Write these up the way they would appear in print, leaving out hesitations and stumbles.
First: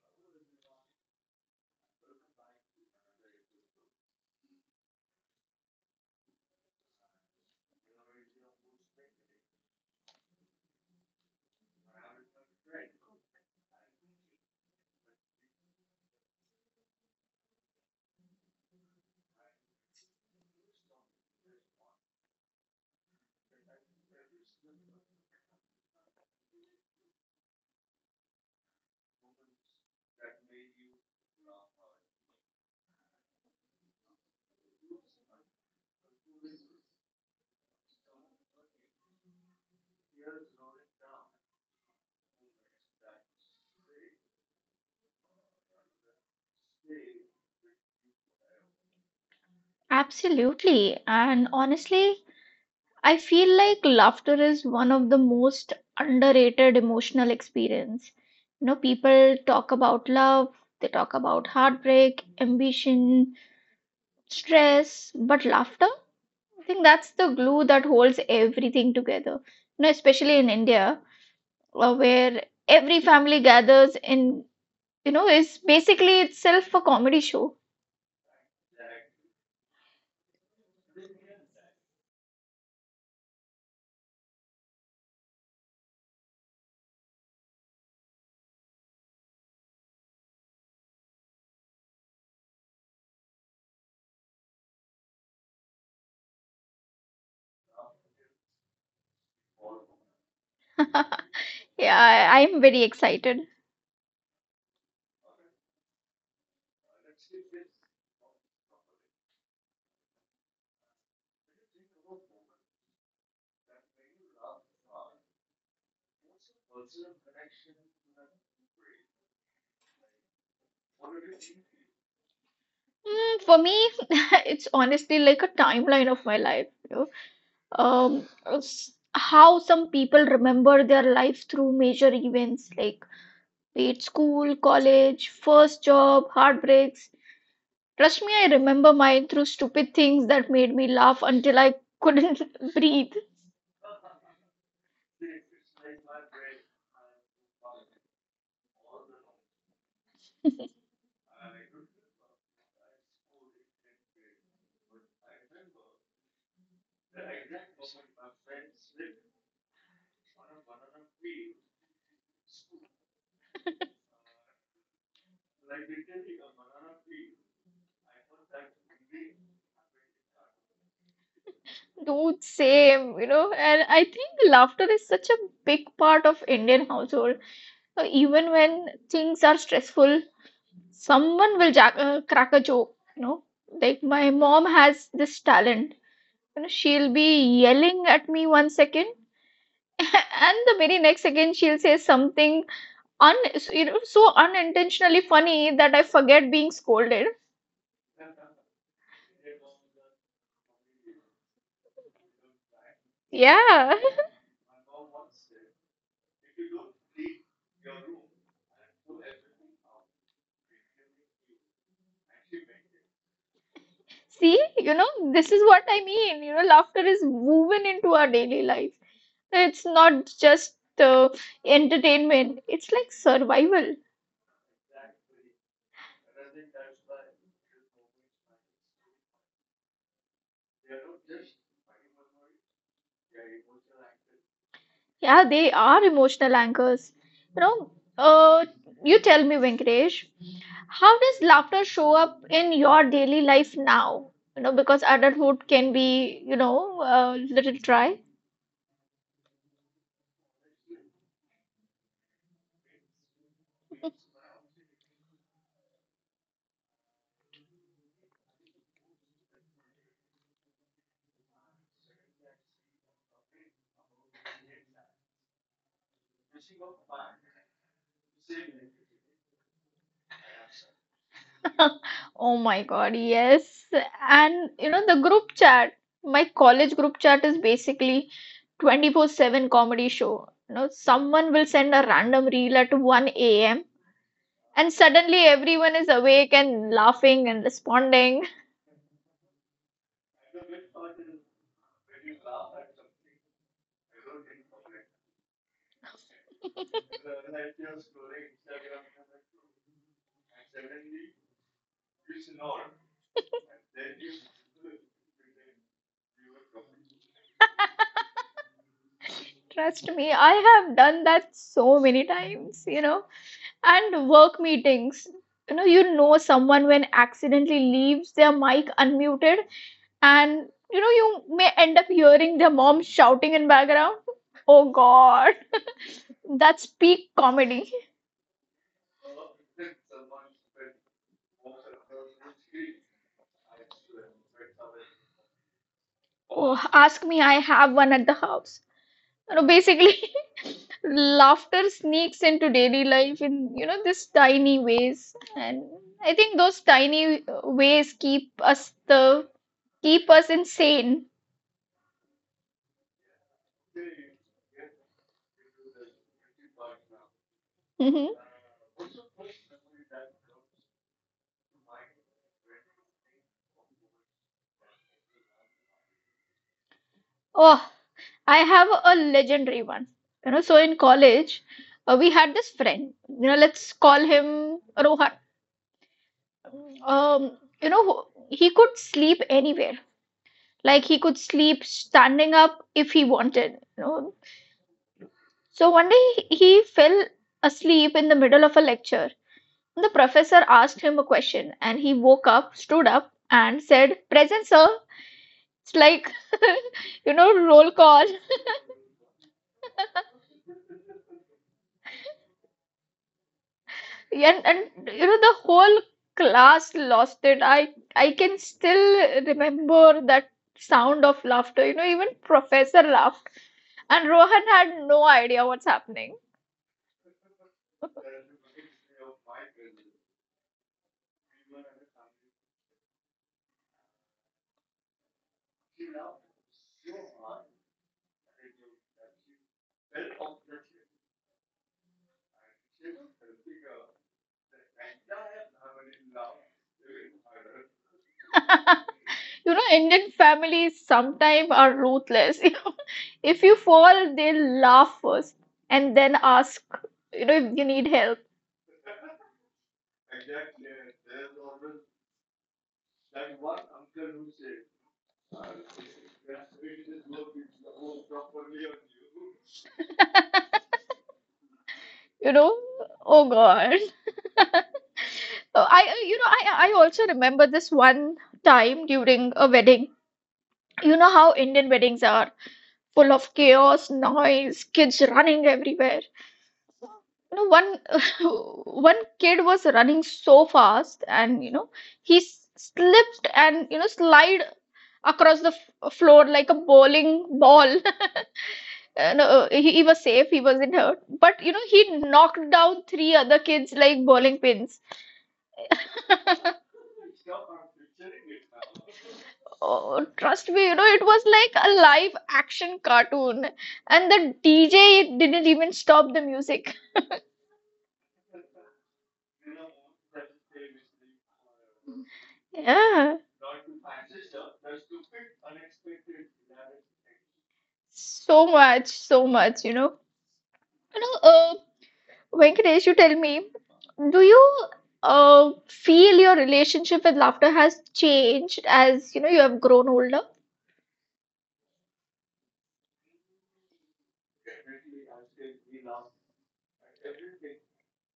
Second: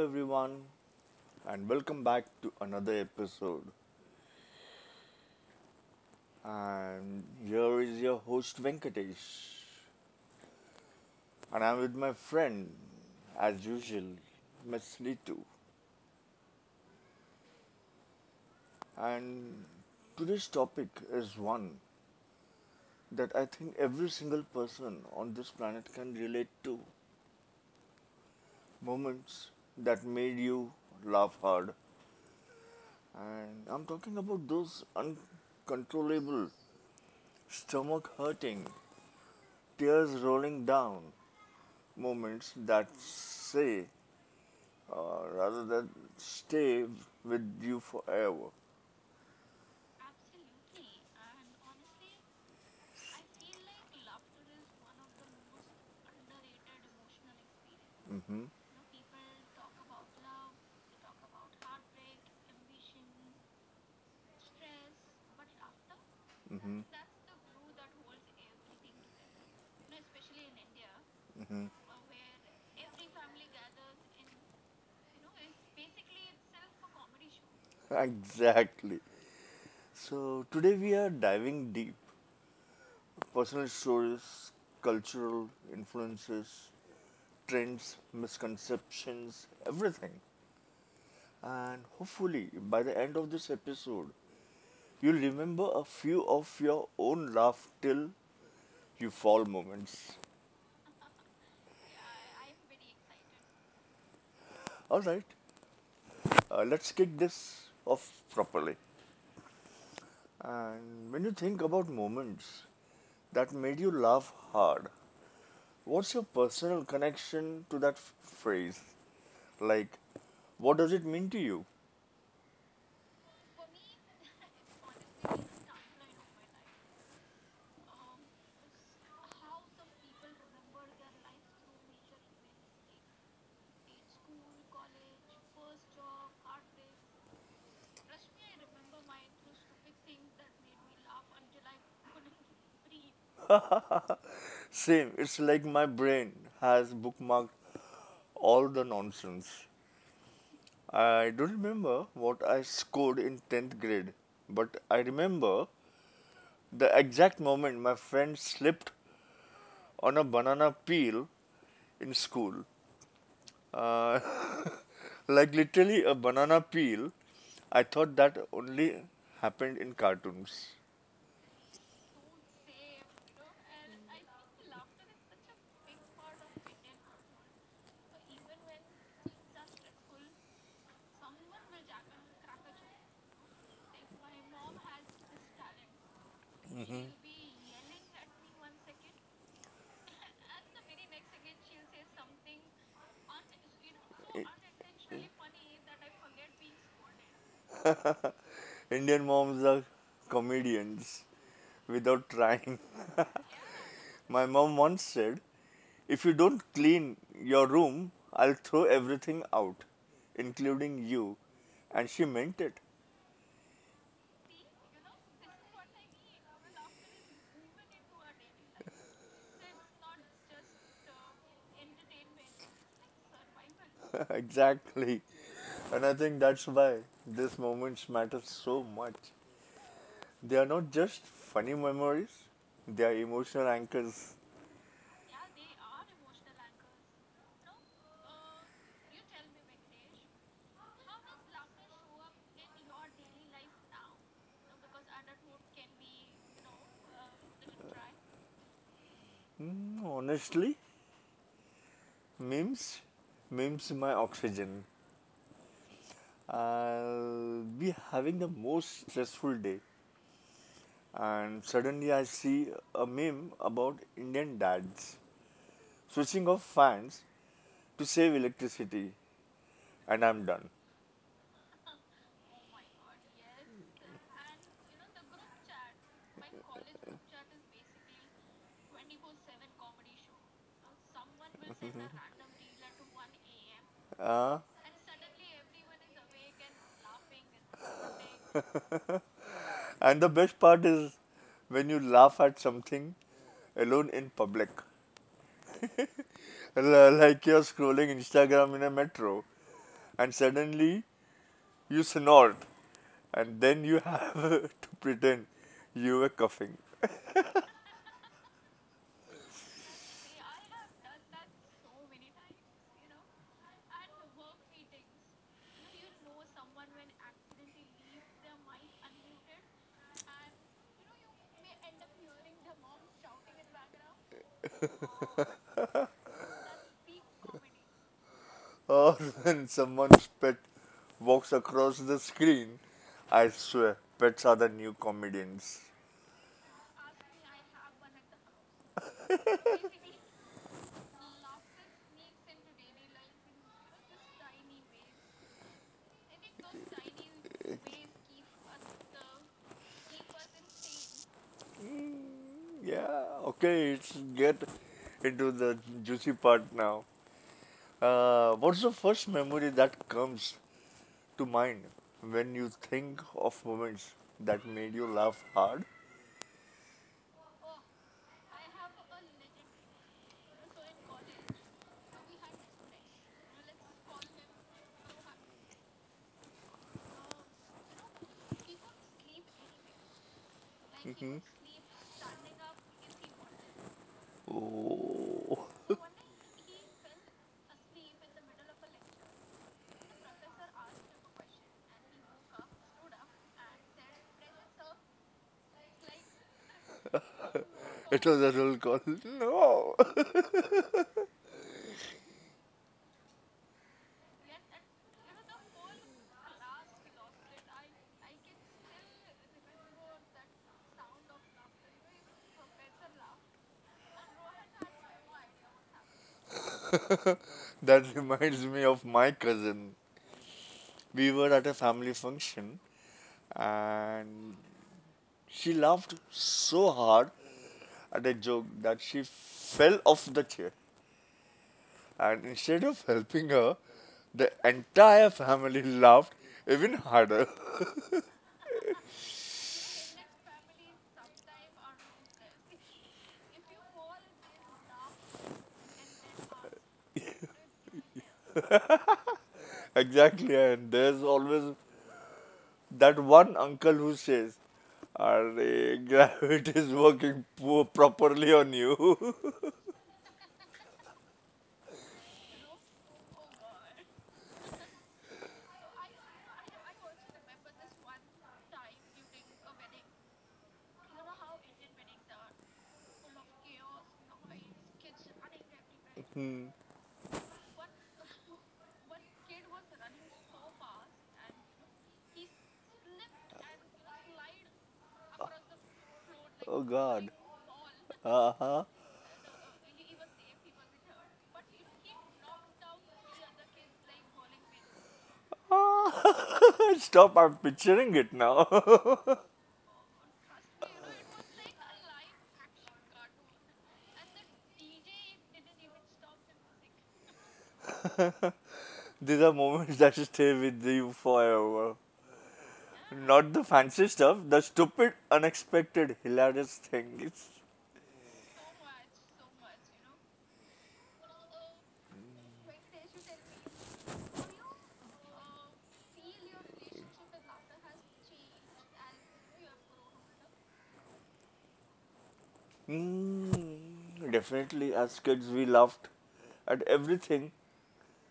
everyone, and welcome back to another episode. And here is your host Venkatesh, and I'm with my friend, as usual, Miss Ritu. And today's topic is one that I think every single person on this planet can relate to: moments that made you laugh hard. And I'm talking about those uncontrollable, stomach hurting, tears rolling down, moments that say rather than stay with you forever. Absolutely. And honestly, I feel like laughter is one of the most underrated emotional experience. hmm People talk about love, they talk about heartbreak, ambition, stress, but laughter, I hmm think that's the glue that holds everything together. Especially in India, hmm where every family gathers in, is basically itself a comedy show. Exactly. So today we are diving deep. Personal stories, cultural influences, trends, misconceptions, everything. And hopefully by the end of this episode, you'll remember a few of your own laugh till you fall moments. Yeah, I'm very excited. Alright. Let's kick this off properly. And when you think about moments that made you laugh hard, what's your personal connection to that phrase? Like, what does it mean to you? Mm, for me, it's honestly like a timeline of my life. Um, how some people remember their life through major events like be it school, college, first job, heartbreaks. Trust me, I remember mine through stupid things that made me laugh until I couldn't breathe. Same, it's like my brain has bookmarked all the nonsense. I don't remember what I scored in 10th grade, but I remember the exact moment my friend slipped on a banana peel in school. uh, like literally a banana peel. I thought that only happened in cartoons. I- Dude, same, you know. And I think laughter is such a big part of Indian household. Even when things are stressful, someone will crack a joke, you know, like my mom has this talent. She'll be yelling at me one second and the very next second she'll say something un so unintentionally funny that I forget being scolded. Indian moms are comedians without trying. Yeah. My mom once said, "If you don't clean your room, I'll throw everything out, including you." And she meant it. See, you know, this is what I mean, laughter is woven into our daily life. It's not just entertainment, it's like survival. Exactly. And I think that's why these moments matter so much. They are not just funny memories, they are emotional anchors. Yeah, they are emotional anchors. You know, uh, you tell me, Venkatesh, how does laughter show up in your daily life now? You know, because adulthood can be, you know, a little dry. Mm, honestly, memes, memes my oxygen. I'll be having the most stressful day, and suddenly I see a meme about Indian dads switching off fans to save electricity, and I'm done. Oh my God, yes. And, you know, the group chat, my college group chat is basically 24/7 comedy show. You know, someone will send a random reel at 1 a.m. Uh, and suddenly everyone is awake and laughing and responding. and the best part is when you laugh at something alone in public. Like you're scrolling Instagram in a metro and suddenly you snort and then you have to pretend you were coughing. Trust me, I have done that so many times, you know. And work meetings, you know someone when accidentally leaves their mic unmuted, and you know, you may end up hearing their mom shouting in background. Oh God, that's peak comedy. Or when someone's pet walks across the screen, I swear, pets are the new comedians. Oh, ask me, I have one at the house. You know, basically, laughter sneaks into daily life in, you know, these tiny ways. And I think those tiny ways keep us the keep us insane. Mm, Yeah, okay, let's get into the juicy part now. Mhm. What's the first memory that comes to mind when you think of moments that made you laugh hard? Oh, I have a legendary one. You know, so in college, we had this friend. You know, let's call him Rohan. Um, you know, he could sleep anywhere. Like he could Mhm. sleep standing up if he wanted. You know, Oh, so one day he fell asleep in the middle of a lecture. The professor asked him a question and he woke up, stood up, and said, "Present, sir." It's like, you know, roll call. it was a roll call. No, And you know, the whole class lost it. I can still remember that sound of laughter. You know, even professor laughed. And Rohan had no idea what's happening. that reminds me of my cousin. We were at a family function and she laughed so hard at a joke that she fell off the chair. And instead of helping her, the entire family laughed even harder. You know, Indian families sometimes are ruthless. You, if you fall, they'll laugh first and then ask, you know, if you need help, Exactly, and there's always that one uncle who says, "Arre, gravity is working properly on you." you know. Oh God. I, you know, I also remember this one time during a wedding. You know how Indian weddings are full of chaos, noise, kids running everywhere. Hmm. You know, one one kid was running so fast, and you know, slipped and you know slide across the floor like a Oh God. bowling ball. Uh-huh. No, he was safe, he wasn't hurt. But you know, he knocked down three other kids like bowling pins. Stop, I'm picturing it now. Oh, trust me, you know, it was like a live action cartoon, and the DJ didn't even stop the music. These are moments that stay with you forever. Yeah, Not the fancy stuff, the stupid, unexpected, hilarious things. so much, so much, you know. You know, uh, Venkatesh, you tell me, do you feel your relationship with laughter has changed as you know you have grown older? Mm, Definitely, as kids, we laughed at everything.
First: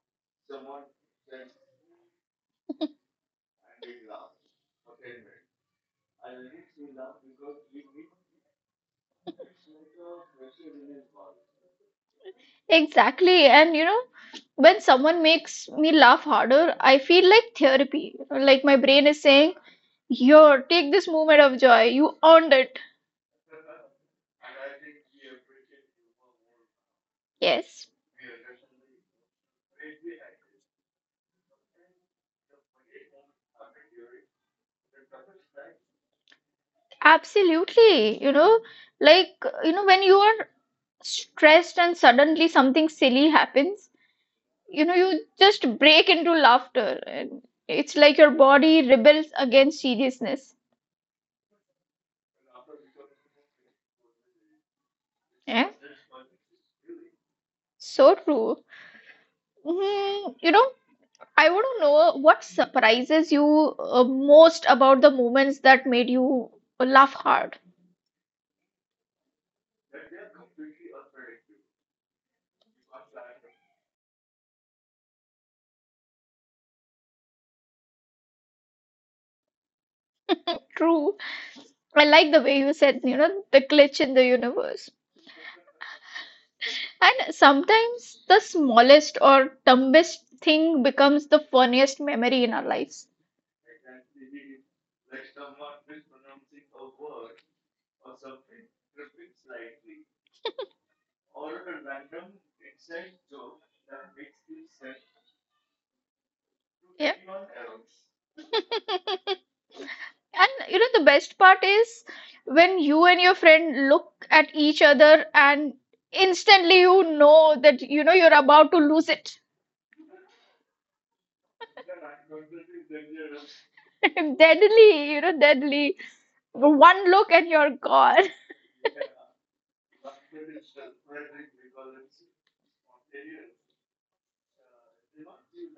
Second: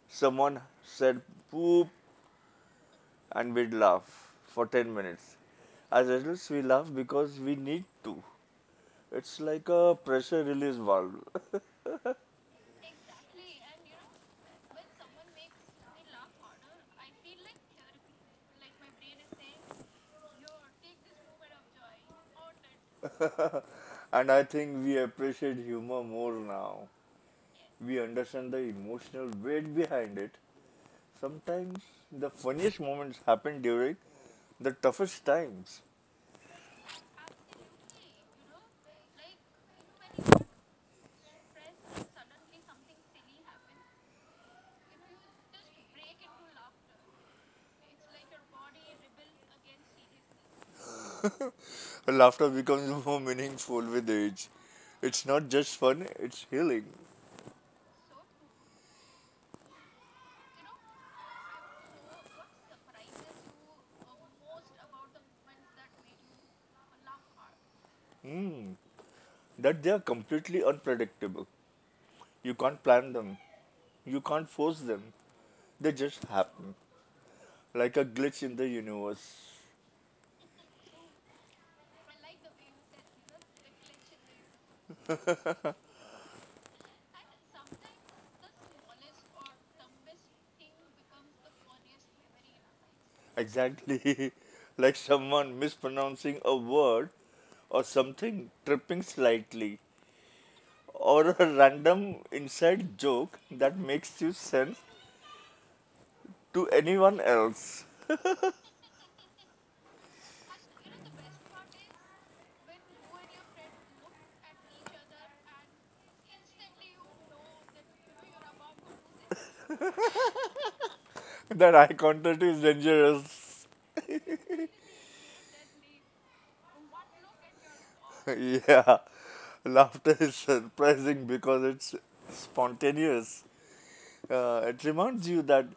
Someone said poop, and we'd laugh for 10 minutes. As adults, we laugh because we need to. It's like a pressure release valve. Exactly, and you know, when someone makes me laugh harder, I feel like therapy. Like my brain is saying, "Here, take this moment of joy. You earned it." And I think we appreciate humor more now. Yes, We understand the emotional weight behind it. Sometimes the funniest moments happen during the toughest times. absolutely. You know, like, you know, when you are stressed and suddenly something silly happens, you know, you just break into laughter. And it's like your body rebels against seriousness. Laughter becomes more meaningful with age. It's not Yeah, just fun, it's healing. so true. Mhm. You know, I want to know what surprises you most about the moments that made you laugh hard. Hmm. That they are completely unpredictable. You can't plan them, you can't force them. They just happen. Like a glitch in the universe. True. I like the way you said, you know, the glitch in the universe. And sometimes the smallest or dumbest thing becomes the funniest memory in our lives. Exactly. Like someone mispronouncing a word or something tripping slightly or a random inside joke that makes you sense to Yeah. anyone else. And you know, the best part is when you and your friend look at each other and instantly you know that you know you're about to lose it. That eye contact is dangerous. Deadly, you know, deadly. One look and you're gone. Yeah, laughter is surprising because it's spontaneous. It reminds you that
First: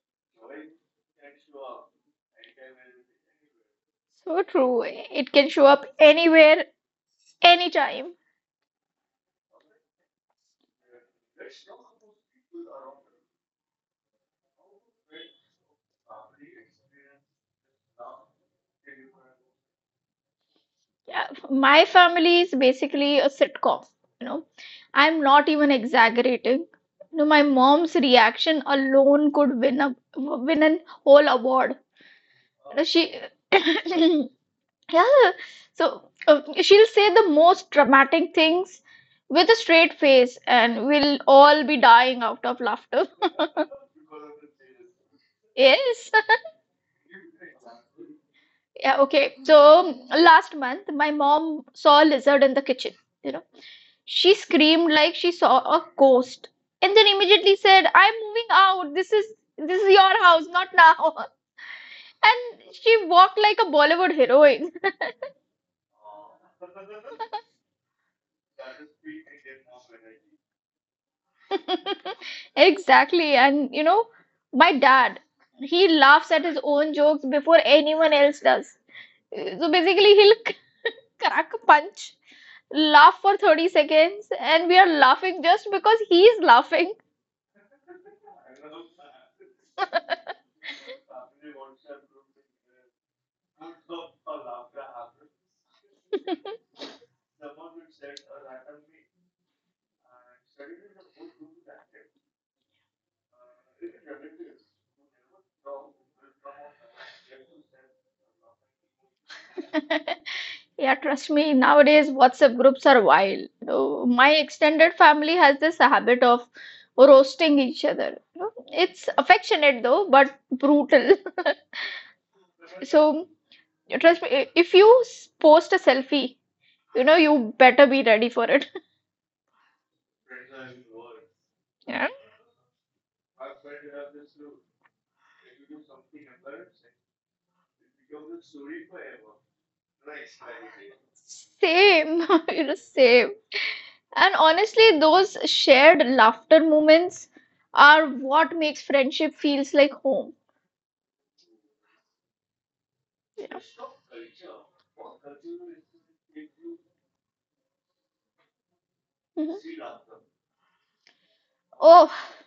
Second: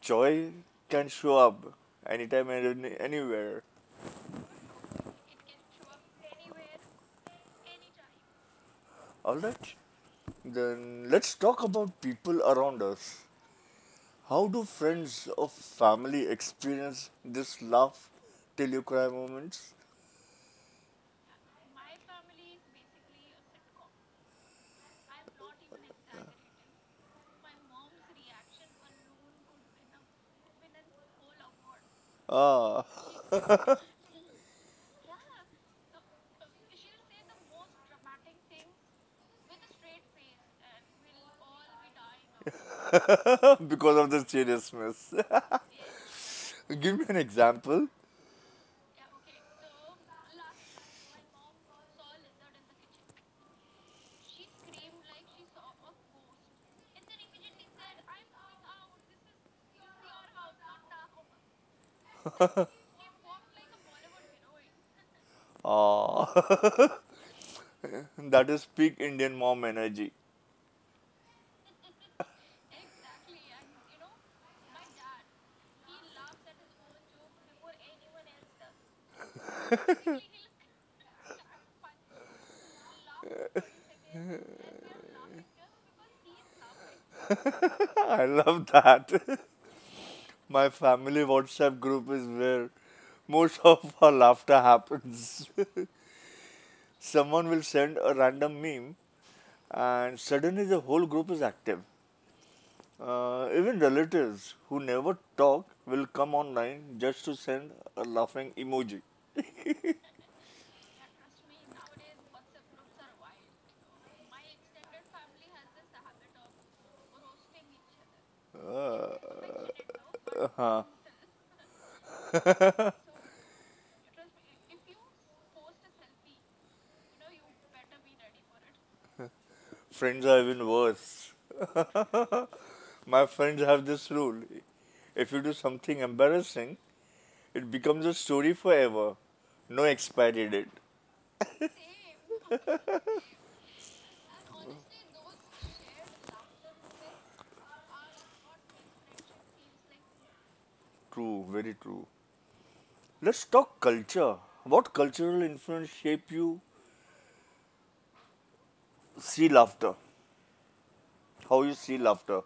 joy can show up anytime and anywhere. So true. It can show up anywhere, anytime. All right, then let's talk about people around us. How do friends or family experience this laugh till you cry moments? Yeah, my family is basically a sitcom. You know, I'm not even exaggerating. You know, my mom's reaction alone could win an whole award. You know, Ah, she, yeah. So she'll say the most dramatic things with a straight face, and we'll all be dying out of laughter. because of the seriousness. Yes. Give me an example. Yeah, okay. So last month, my mom saw a lizard in the kitchen. You know, she screamed like she saw a ghost, and then immediately said, "I'm moving out. This is your house, not now." And she walked like a Bollywood heroine. Ah, that is peak Indian mom energy. Exactly. And you know, my dad, he laughs at his own jokes before anyone else does. So basically, he'll crack a punch, laugh for 30 seconds, and we are laughing just because he is laughing. I love that. My family WhatsApp group is where most of our laughter happens. Someone will send a random meme, and suddenly the whole group is active. Even relatives who never talk will come online just to send a laughing emoji. Yeah, trust me, nowadays WhatsApp groups are wild. You know, my extended family has this habit of roasting each other. You know, it's Uh, affectionate though, but uh-huh. brutal. So, trust me, if you post a selfie, you know, you better be ready for it. Friends are even worse. Yeah. My friends have this rule. If you do something embarrassing, it becomes a story forever. No expiry date. Same, you know, same. And honestly, those shared laughter moments are what makes friendship feels like home. True, very true. Let's talk culture. What cultural influence shape you see Mhm. laughter? How you see Oh, laughter?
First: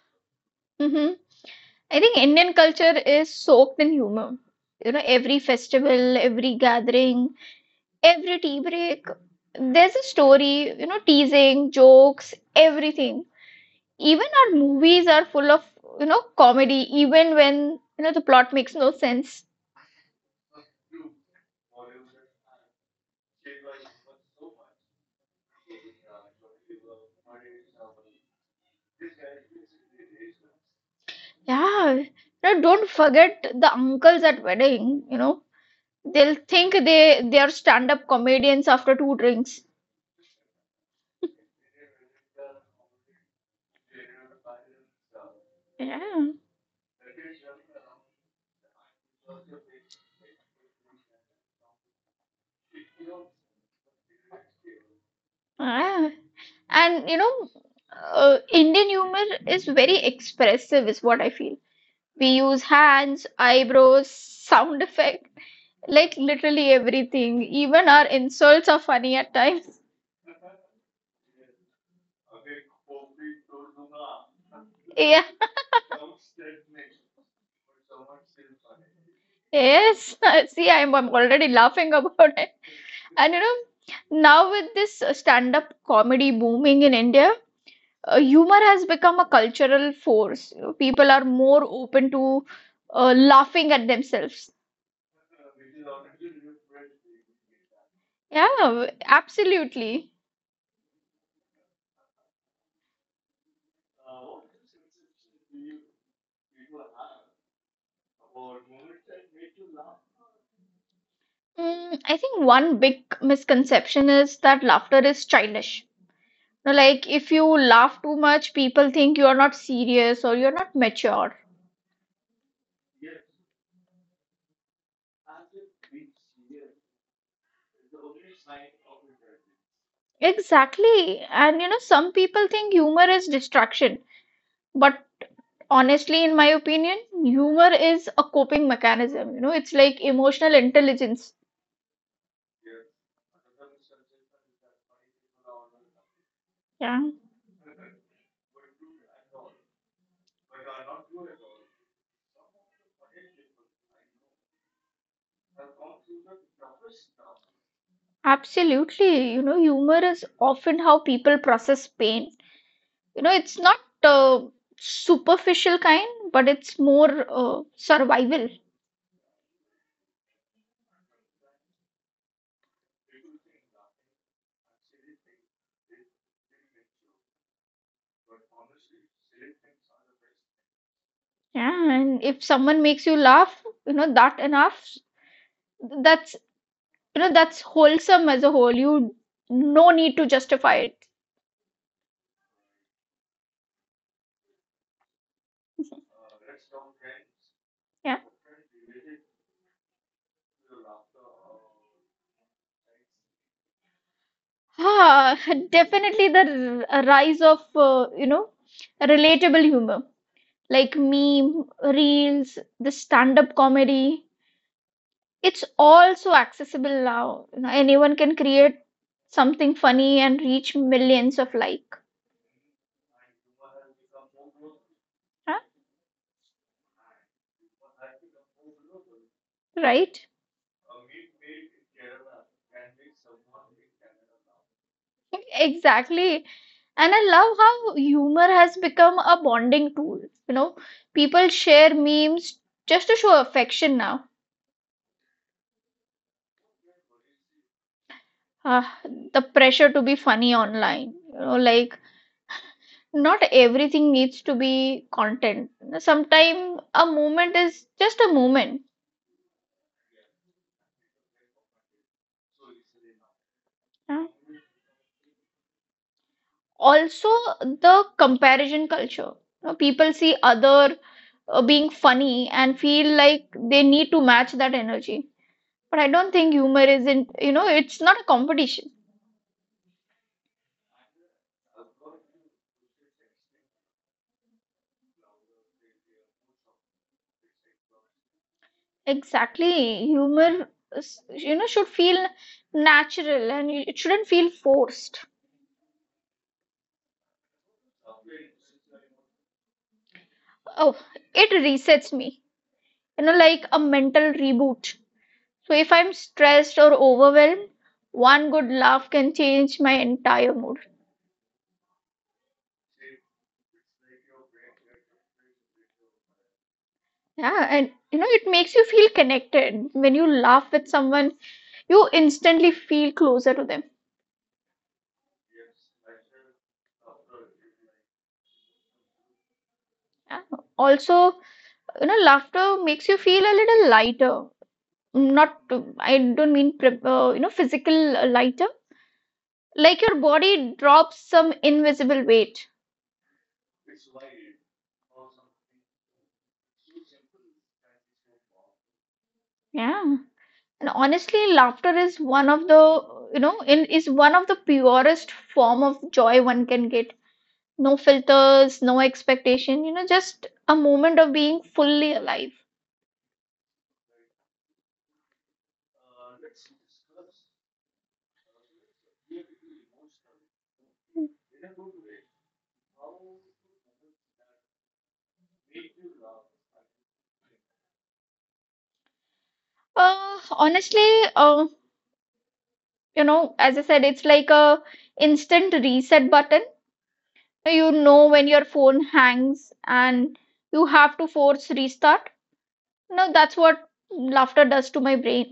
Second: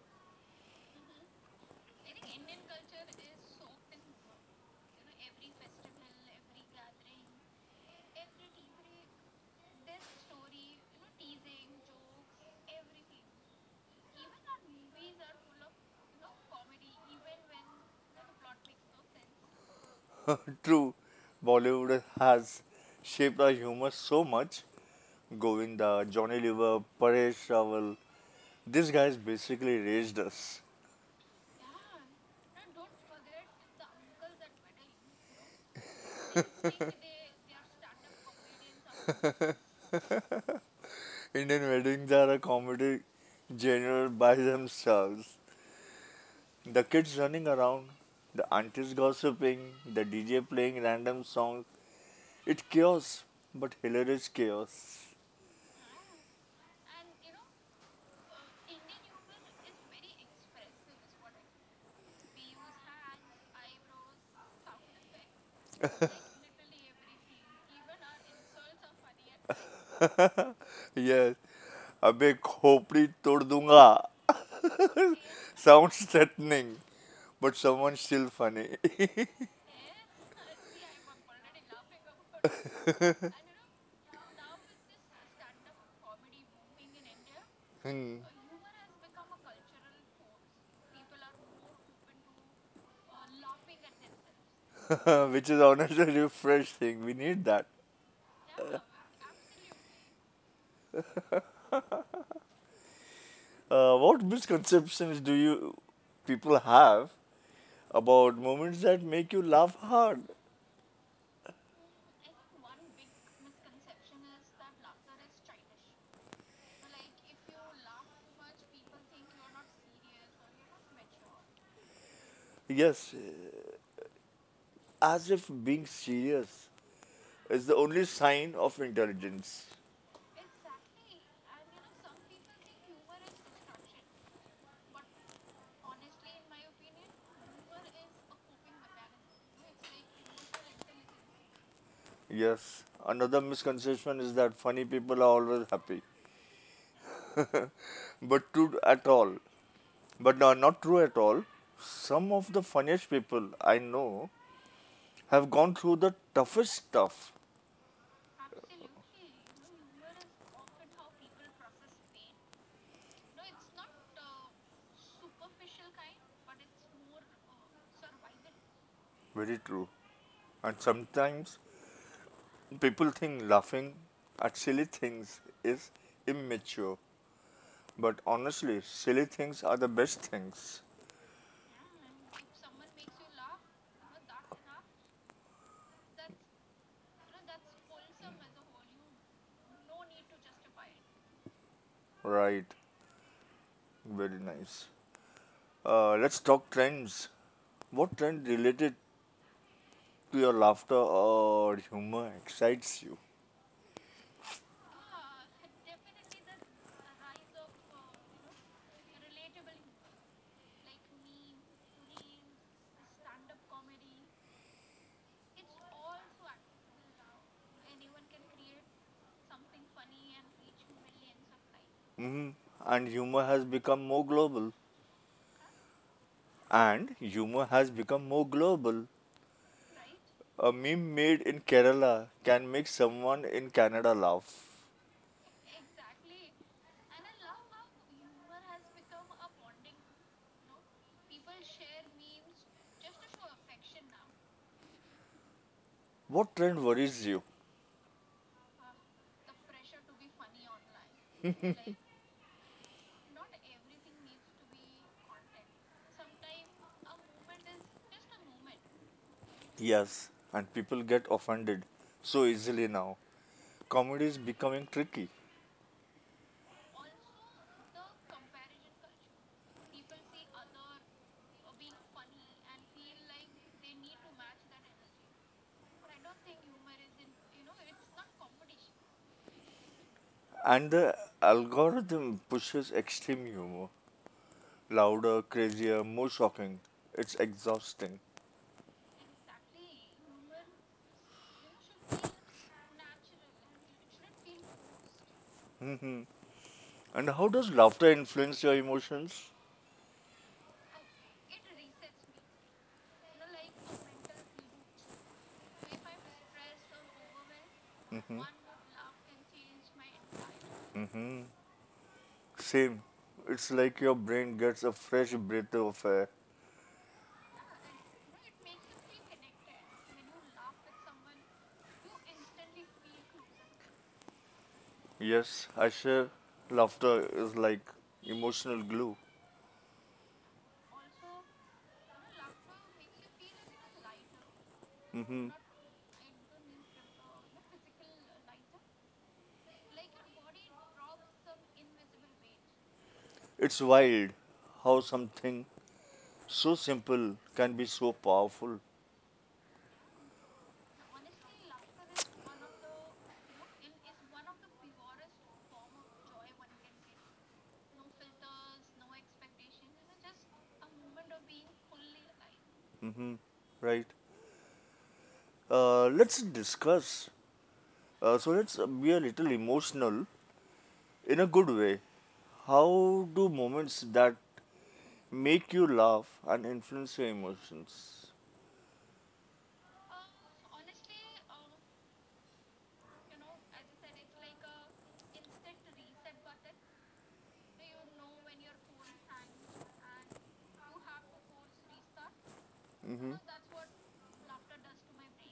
mhm. I think Indian culture is soaked in humor. You know, every festival, every gathering, every tea break, there's a story, you know, teasing, jokes, everything. Even our movies are full of, you know, comedy, even when, you know, the plot makes no sense. True, Bollywood has shaped our humor so much. Govinda, Johnny Lever, Paresh Rawal. These guys basically raised us. Yeah. You know, don't forget the uncles at wedding, you know. They'll think they are stand-up comedians after two drinks. Indian weddings are a comedy genre by themselves. Yeah. The kids running around, the aunties gossiping, the DJ playing random songs. It's chaos, but hilarious chaos. Ah. And you know, Indian humor is very expressive, is what I feel. We use hands, eyebrows, sound effect, like literally everything. Even our insults are funny at times. Yes, अबे खोपड़ी तोड़ दूंगा. Yeah, Sounds threatening, but someone's still funny. yes. See, I'm already laughing about it. And you know, now with this stand-up comedy booming in India, Hmm. Humor has become a cultural force. You know, people are more open to laughing at themselves. Which is honestly refreshing. We need that. Yeah, absolutely. What misconceptions do you people have about moments that make you laugh hard? Mm, I think one big misconception is that laughter is childish. Now, like, if you laugh too much, people think you are not serious or you're not mature. Yes, as if being serious is the only sign of intelligence. Exactly. And you know, some people think humor is distraction. But honestly, in my opinion, humor is a coping mechanism. You know, it's like emotional intelligence. Yes, another misconception is that funny people are always happy, Yeah, but true at all. But no, not true at all. Some of the funniest people I know have gone through the toughest stuff. absolutely. You know, humor is often how people process pain. You know, it's not uh, superficial kind, but it's more survival. Very true. And sometimes people think laughing at silly things is immature. But honestly, silly things are the best things. Yeah, and if someone makes you laugh, you know, that enough, that's you know, that's wholesome as a whole. You, no need to justify it. Right, very nice. Let's talk trends. Yeah. What trend related to your laughter or humor excites you? Ah, definitely the rise of uh, you know relatable humor, like meme, reels, the stand-up comedy. It's also accessible now. You know, anyone can create something funny and reach millions of, like, hmm And humor has become more global. huh? And humor has become more global. Right? A meme made in Kerala can make someone in Canada laugh. Exactly. And I love how humor has become a bonding tool. You know, people share memes just to show affection now. What trend worries you? Ah, the pressure to be funny online. You know, like, not everything needs to be content. Sometimes a moment is just a moment. Yes, and people get offended so easily now. Comedy Ah, is becoming tricky. also, the comparison culture. You know, people see other being funny and feel like they need to match that energy. But I don't think humor isn't, you know, it's not a competition. And the algorithm pushes extreme humor: louder, crazier, more shocking. It's exhausting. Exactly. Humor you know, should feel natural, and it shouldn't feel forced. Mhm. And how does laughter influence your emotions? Oh, it resets me, you know, like a mental reboot. So if I'm stressed or overwhelmed, hmm one good laugh can change my entire mood. hmm Same. It's like your brain gets a fresh breath of air. Yeah, and you know, it makes you feel connected. When you laugh with someone, you instantly feel closer to them. Yes, I share. Laughter is like emotional glue. Yeah. Also, you know, laughter makes you feel a little lighter. hmm Not, I don't mean, physical lighter. Like your body drops some invisible weight. It's wild how something so simple can be so powerful. Yeah. And honestly, laughter is one of the, you know, in is one of the purest form of joy one can get. No filters, no expectation, you know, just a moment of being fully alive. hmm right. Let's discuss so let's be a little emotional, in a good way. How do moments that make you laugh and influence your emotions? Uh, honestly, uh, you know, as I said, it's like a instant reset button. You know, when your phone hangs and you have to force restart. No, hmm that's what laughter does to my brain.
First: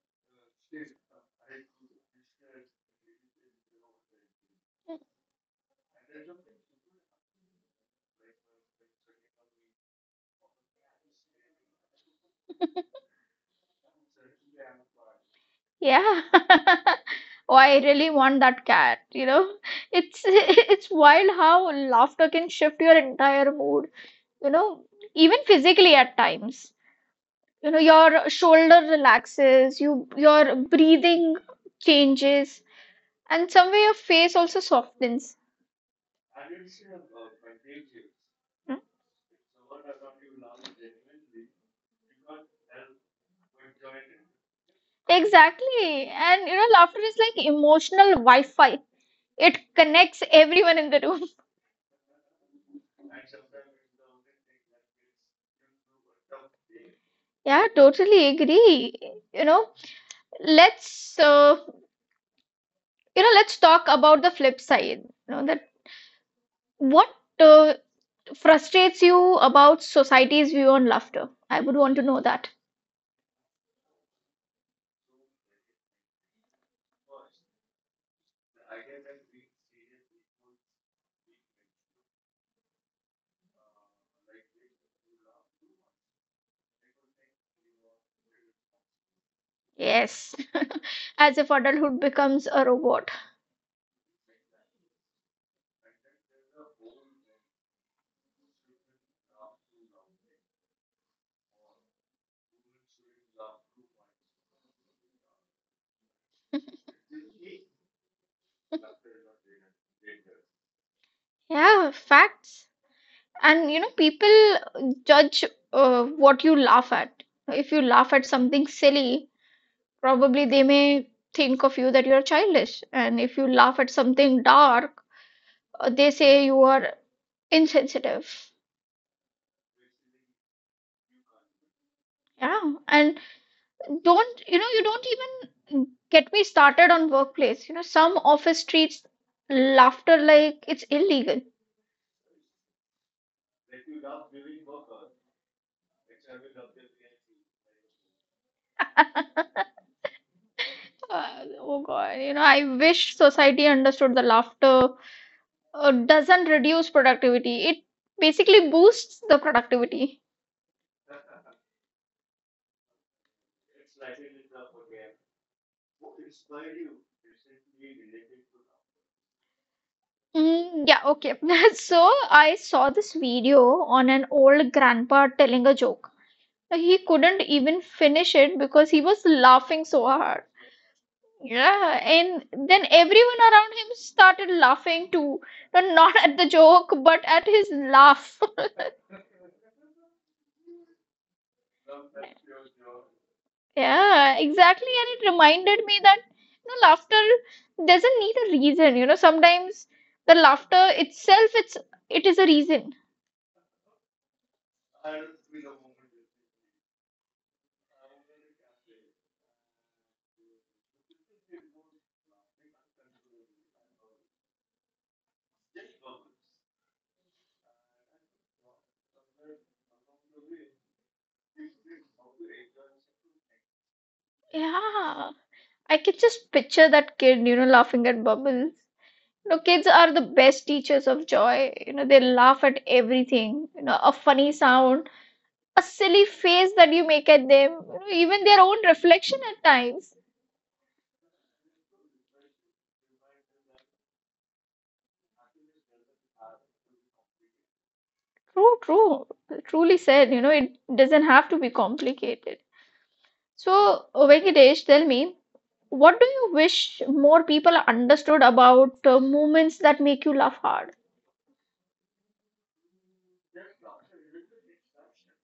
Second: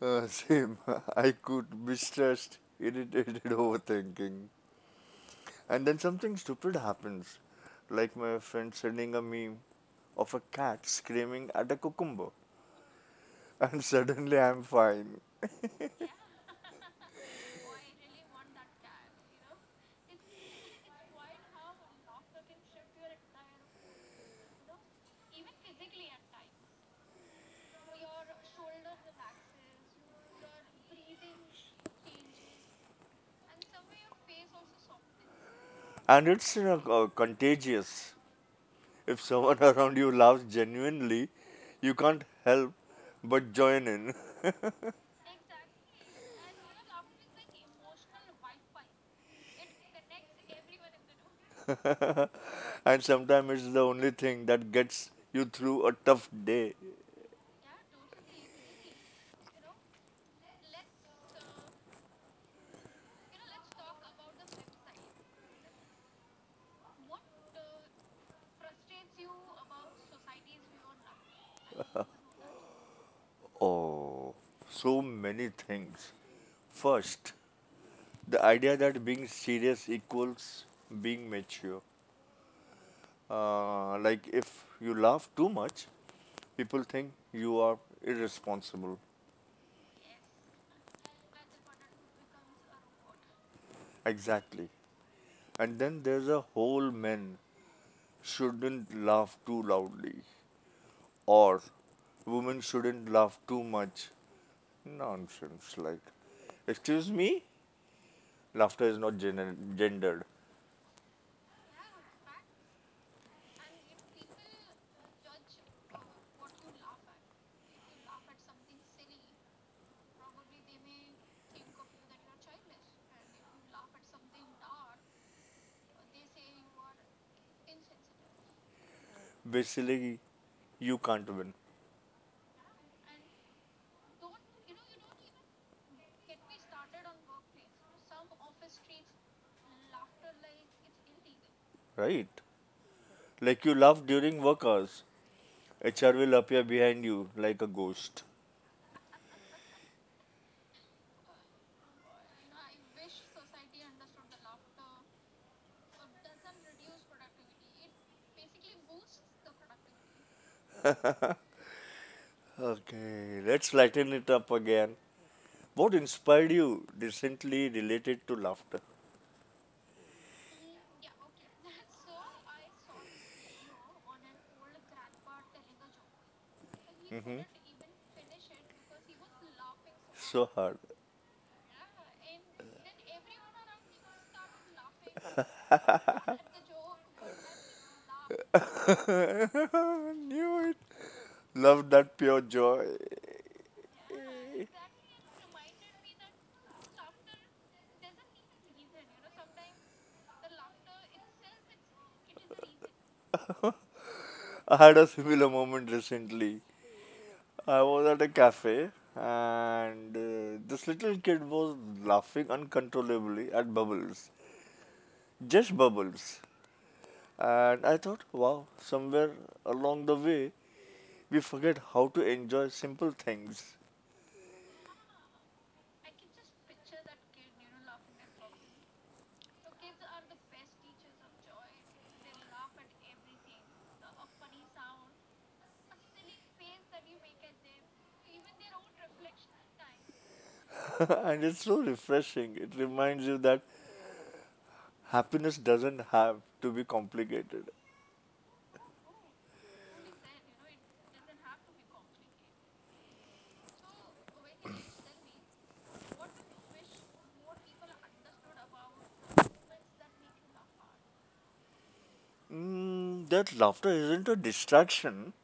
Same. I could be stressed, irritated, overthinking. And then something stupid happens, like my friend sending a meme of a cat screaming at a cucumber, and suddenly I'm fine. Yeah. Oh, I really want that cat, It's it's wild how laughter can shift your entire mood, you know, even physically at times. You know, your shoulder relaxes, your breathing changes, and somewhere your face also softens. And it's, you know, contagious. Hmm? If someone around you laughs genuinely, you can't help but join in. Exactly. And you know, laughter is like emotional wi-fi. It connects everyone in the room. And sometimes it's the only thing that gets you through a tough day. Yeah, totally agree. you know let's uh, you know, let's talk about the flip side, you know, that what uh, frustrates you about society's view on laughter. I would want to know that. Oh, so many things. First, the idea that being serious equals being mature. Like if you laugh too much, people think you are irresponsible. Yes. As if adulthood becomes a robot. Exactly. And then there's a whole men shouldn't laugh too loudly or women shouldn't laugh too much. Nonsense. Like, excuse me? Laughter is not gendered. Yeah, facts. And you know, people judge what you laugh at. If you laugh at something silly, probably they may think of you that you're childish. And if you laugh at something dark, they say you are insensitive. Basically, you can't win, Yeah. And don't, you know, you don't even get me started on workplace. You know, some office treats laughter like it's illegal. right? Like, you laugh during work hours. HR will appear behind you like a ghost. Uh, oh God. You know, I wish society understood the laughter doesn't reduce productivity. It basically boosts the productivity. Okay, let's lighten it up again. What inspired you recently related to laughter? Mm, yeah, okay. So I saw this video on an old grandpa telling a joke. He hmm couldn't even finish it because he was laughing so hard. So hard. Yeah, and then everyone around him started laughing too. No, not at the joke, but at his laugh. I knew it. Love that pure joy. Yeah, exactly. And it reminded me that laughter doesn't need a reason. You know, sometimes the laughter itself, it is a reason. I had a similar moment recently. I was at a cafe and this little kid was laughing uncontrollably at bubbles. Just bubbles. And I thought, wow, somewhere along the way, we forget how to enjoy simple things. Yeah, I can just picture that kid, you know, laughing at bubbles. You know, kids are the best teachers of joy. You know, they laugh at everything. You know, a funny sound, a silly face that you make at them, you know, even their own reflection at times. And it's so refreshing. It reminds you that happiness doesn't have to be complicated. True, true. Truly said, you know, it doesn't have to be complicated. So, Venkatesh, tell me, what do you wish more people understood about movements that make you laugh hard? Mm, that laughter isn't a distraction,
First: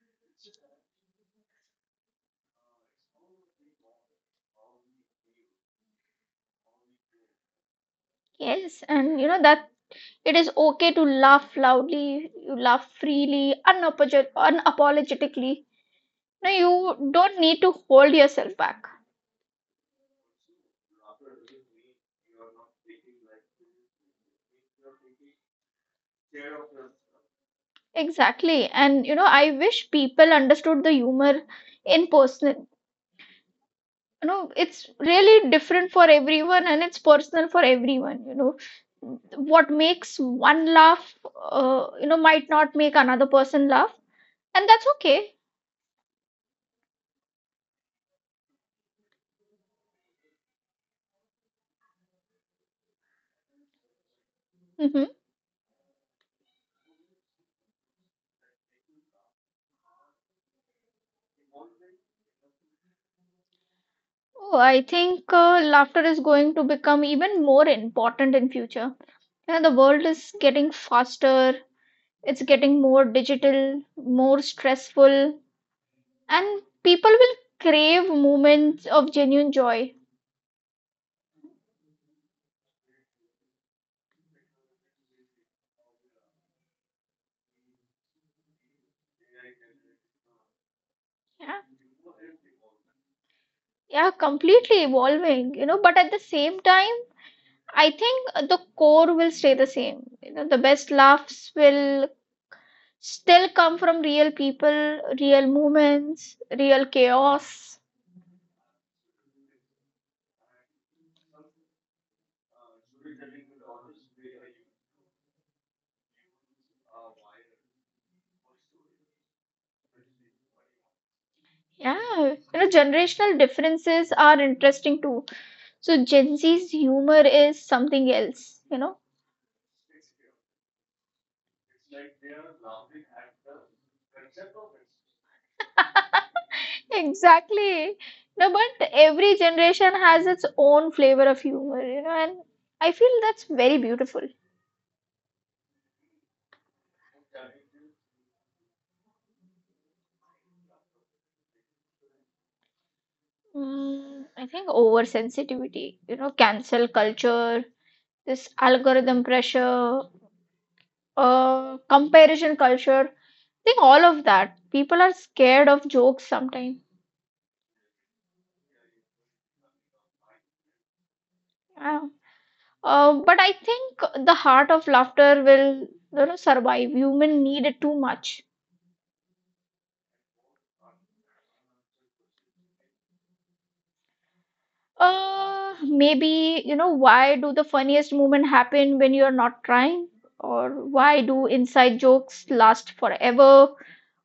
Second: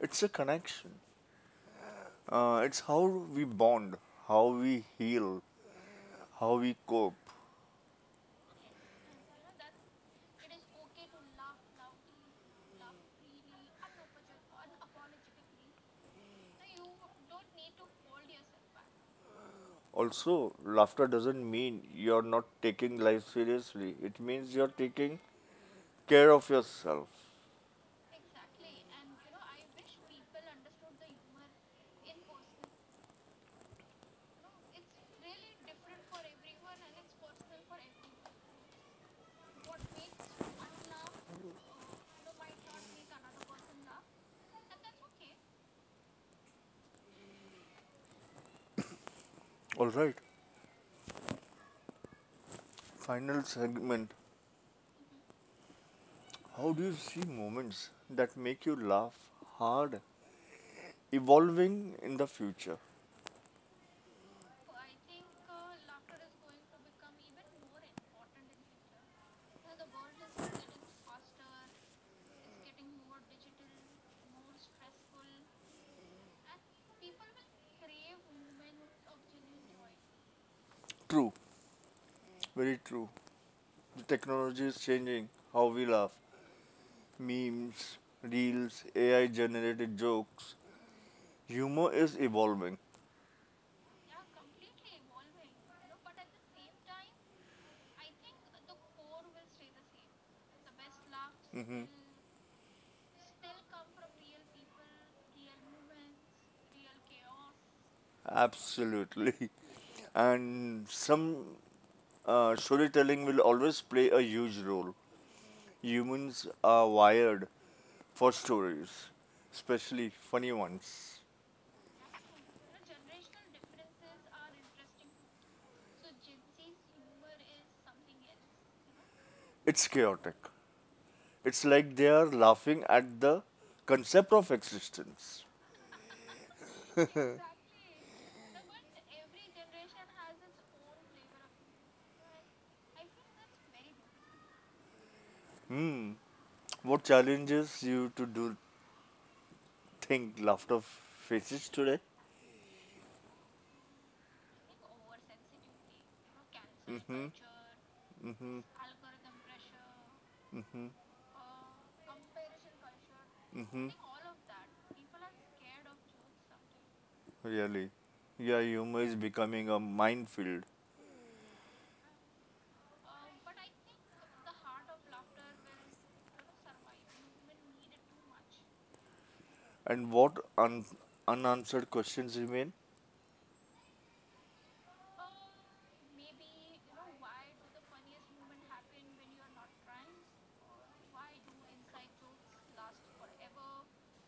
it's a connection. It's how we bond, how we heal, how we cope. Yes, and you know that it is okay to laugh loudly, you laugh freely, unapologetically. No, you don't need to hold yourself back. Also, laughter doesn't mean you're not taking life seriously, it means you're taking care of yourself. Exactly. And you know, I wish people understood the humor in person. You know, it's really different for everyone and it's personal for everyone. You know, what makes one laugh might not make another person laugh, and that's okay. All right. Final segment. Hmm. How do you see moments that make you laugh hard evolving in the future? Oh, I think laughter is going to become even more important in future. You know, the world is getting faster, it's getting more digital, more stressful, and people will crave moments of genuine joy. True, very true. The technology is changing how we laugh. Memes, reels, AI generated jokes. Yeah. Humor is evolving. Yeah, completely evolving, you know, but at the same time I think the core will stay the same. You know, the best laughs Mhm. will still come from real people, real moments, real chaos. Absolutely. And some storytelling will always play a huge role. Humans are wired for stories, especially funny ones. Yeah, you know, generational differences are interesting too. So Gen Z's humor is something else, you know. It's chaotic. It's like they are laughing at the concept of existence. Exactly. No, but every generation has its own flavor of humor, you know, and I feel that's very beautiful. Hmm, what challenges you to do think laughter faces today? Mm, I think oversensitivity, you know, cancel Mm-hmm, culture, this mm-hmm, algorithm pressure, mm-hmm, comparison culture. I mm-hmm. think all of that. People are scared of jokes sometimes. Really? Yeah, humor is becoming a minefield. Yeah. But I think the heart of laughter will, you know, survive. Human need it too much. And what unanswered questions remain? Maybe, you know, why do the funniest moment happen when you're not trying? Or why do inside jokes last forever?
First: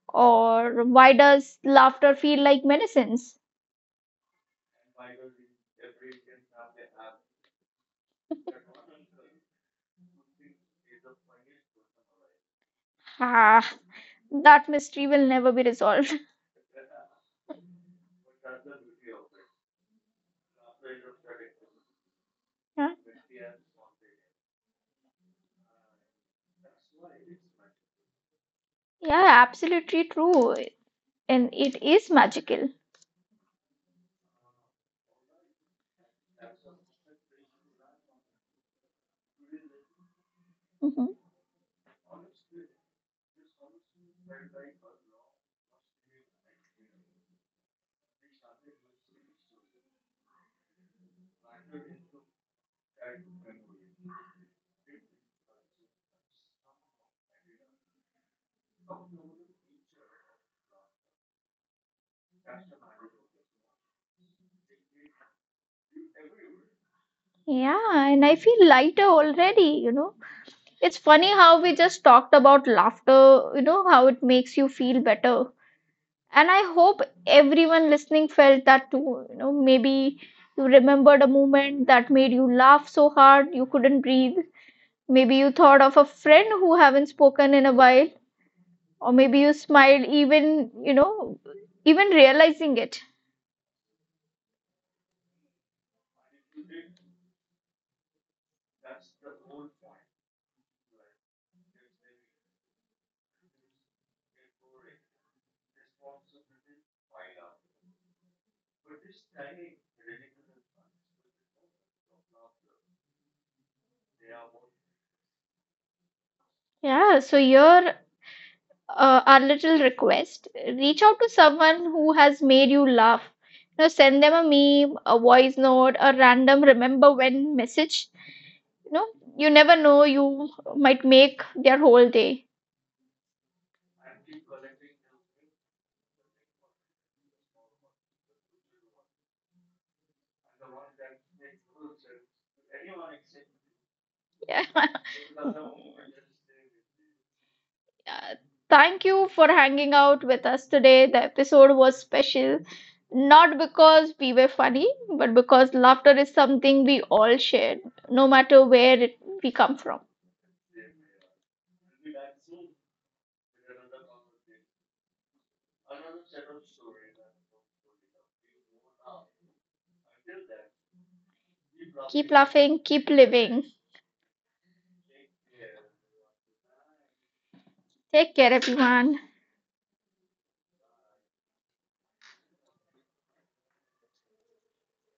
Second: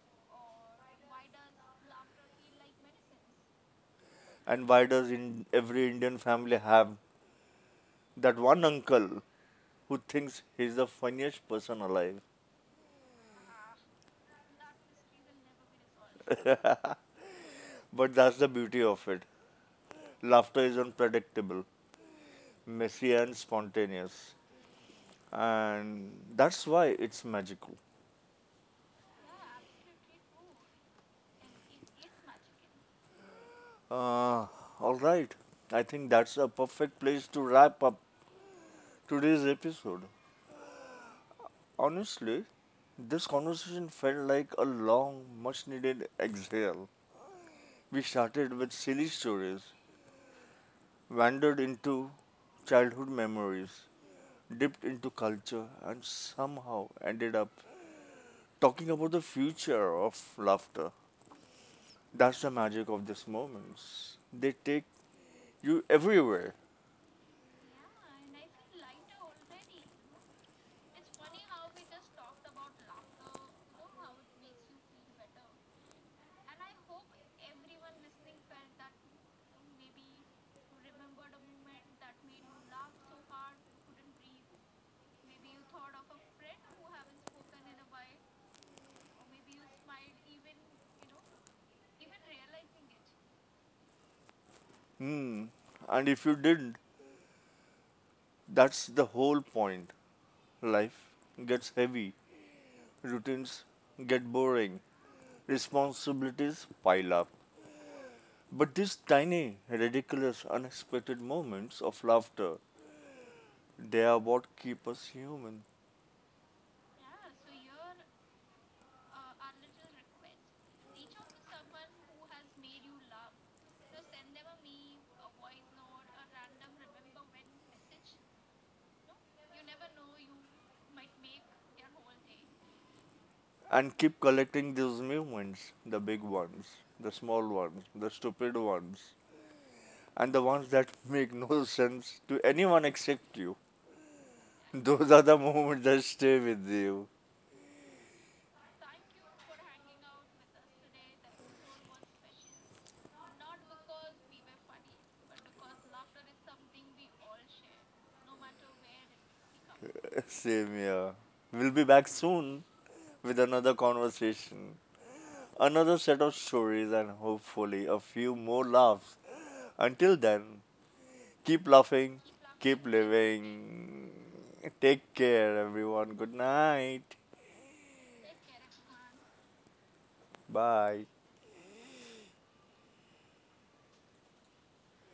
Or why does laughter feel like medicine? And why does in every Indian family have that one uncle who thinks he's the funniest person alive? Ah, that mystery will never be resolved. But that's the beauty of it. Laughter is unpredictable, Yeah, messy, and spontaneous. And that's why it's magical. yeah, absolutely true. And it is magical. Uh, all right. I think that's a perfect place to wrap up today's episode. Mhm. Honestly, this conversation felt like a long, much needed exhale. We started with silly stories, wandered into childhood memories, dipped into culture, and somehow ended up talking about the future of laughter. That's the magic of these moments. They take you everywhere. Yeah, and I feel lighter already, you know. It's funny how we just talked about laughter, you know, how it makes you feel better. And I hope everyone listening felt that too. You know, maybe you remembered a moment that made you laugh so hard you couldn't breathe. Maybe you thought of a friend who haven't spoken in a while, or maybe you smiled even, even realizing it. Hmm. And if you didn't, that's the whole point. Life gets heavy, routines get boring, responsibilities pile up. But these tiny, ridiculous, unexpected moments of laughter, they are what keep us human. Yeah, so your our little request: reach out to someone who has made you laugh, you know, send them a meme, a voice note, a random remember when message. You know, you never know, you might make their whole day. And keep collecting these moments: the big ones, the small ones, the stupid ones, and the ones that make no sense to anyone except you. Yeah. Those are the moments that stay with you. Uh, Thank you for hanging out with us today. The episode was special, not because we were funny, but because laughter is something we all share, no matter where we come from. Same here. We'll be back soon with another conversation, another set of stories, and hopefully a few more laughs. Until then, keep laughing, Keep laughing, keep keep living. living. Take care, everyone. Good night. Take care, everyone. Bye.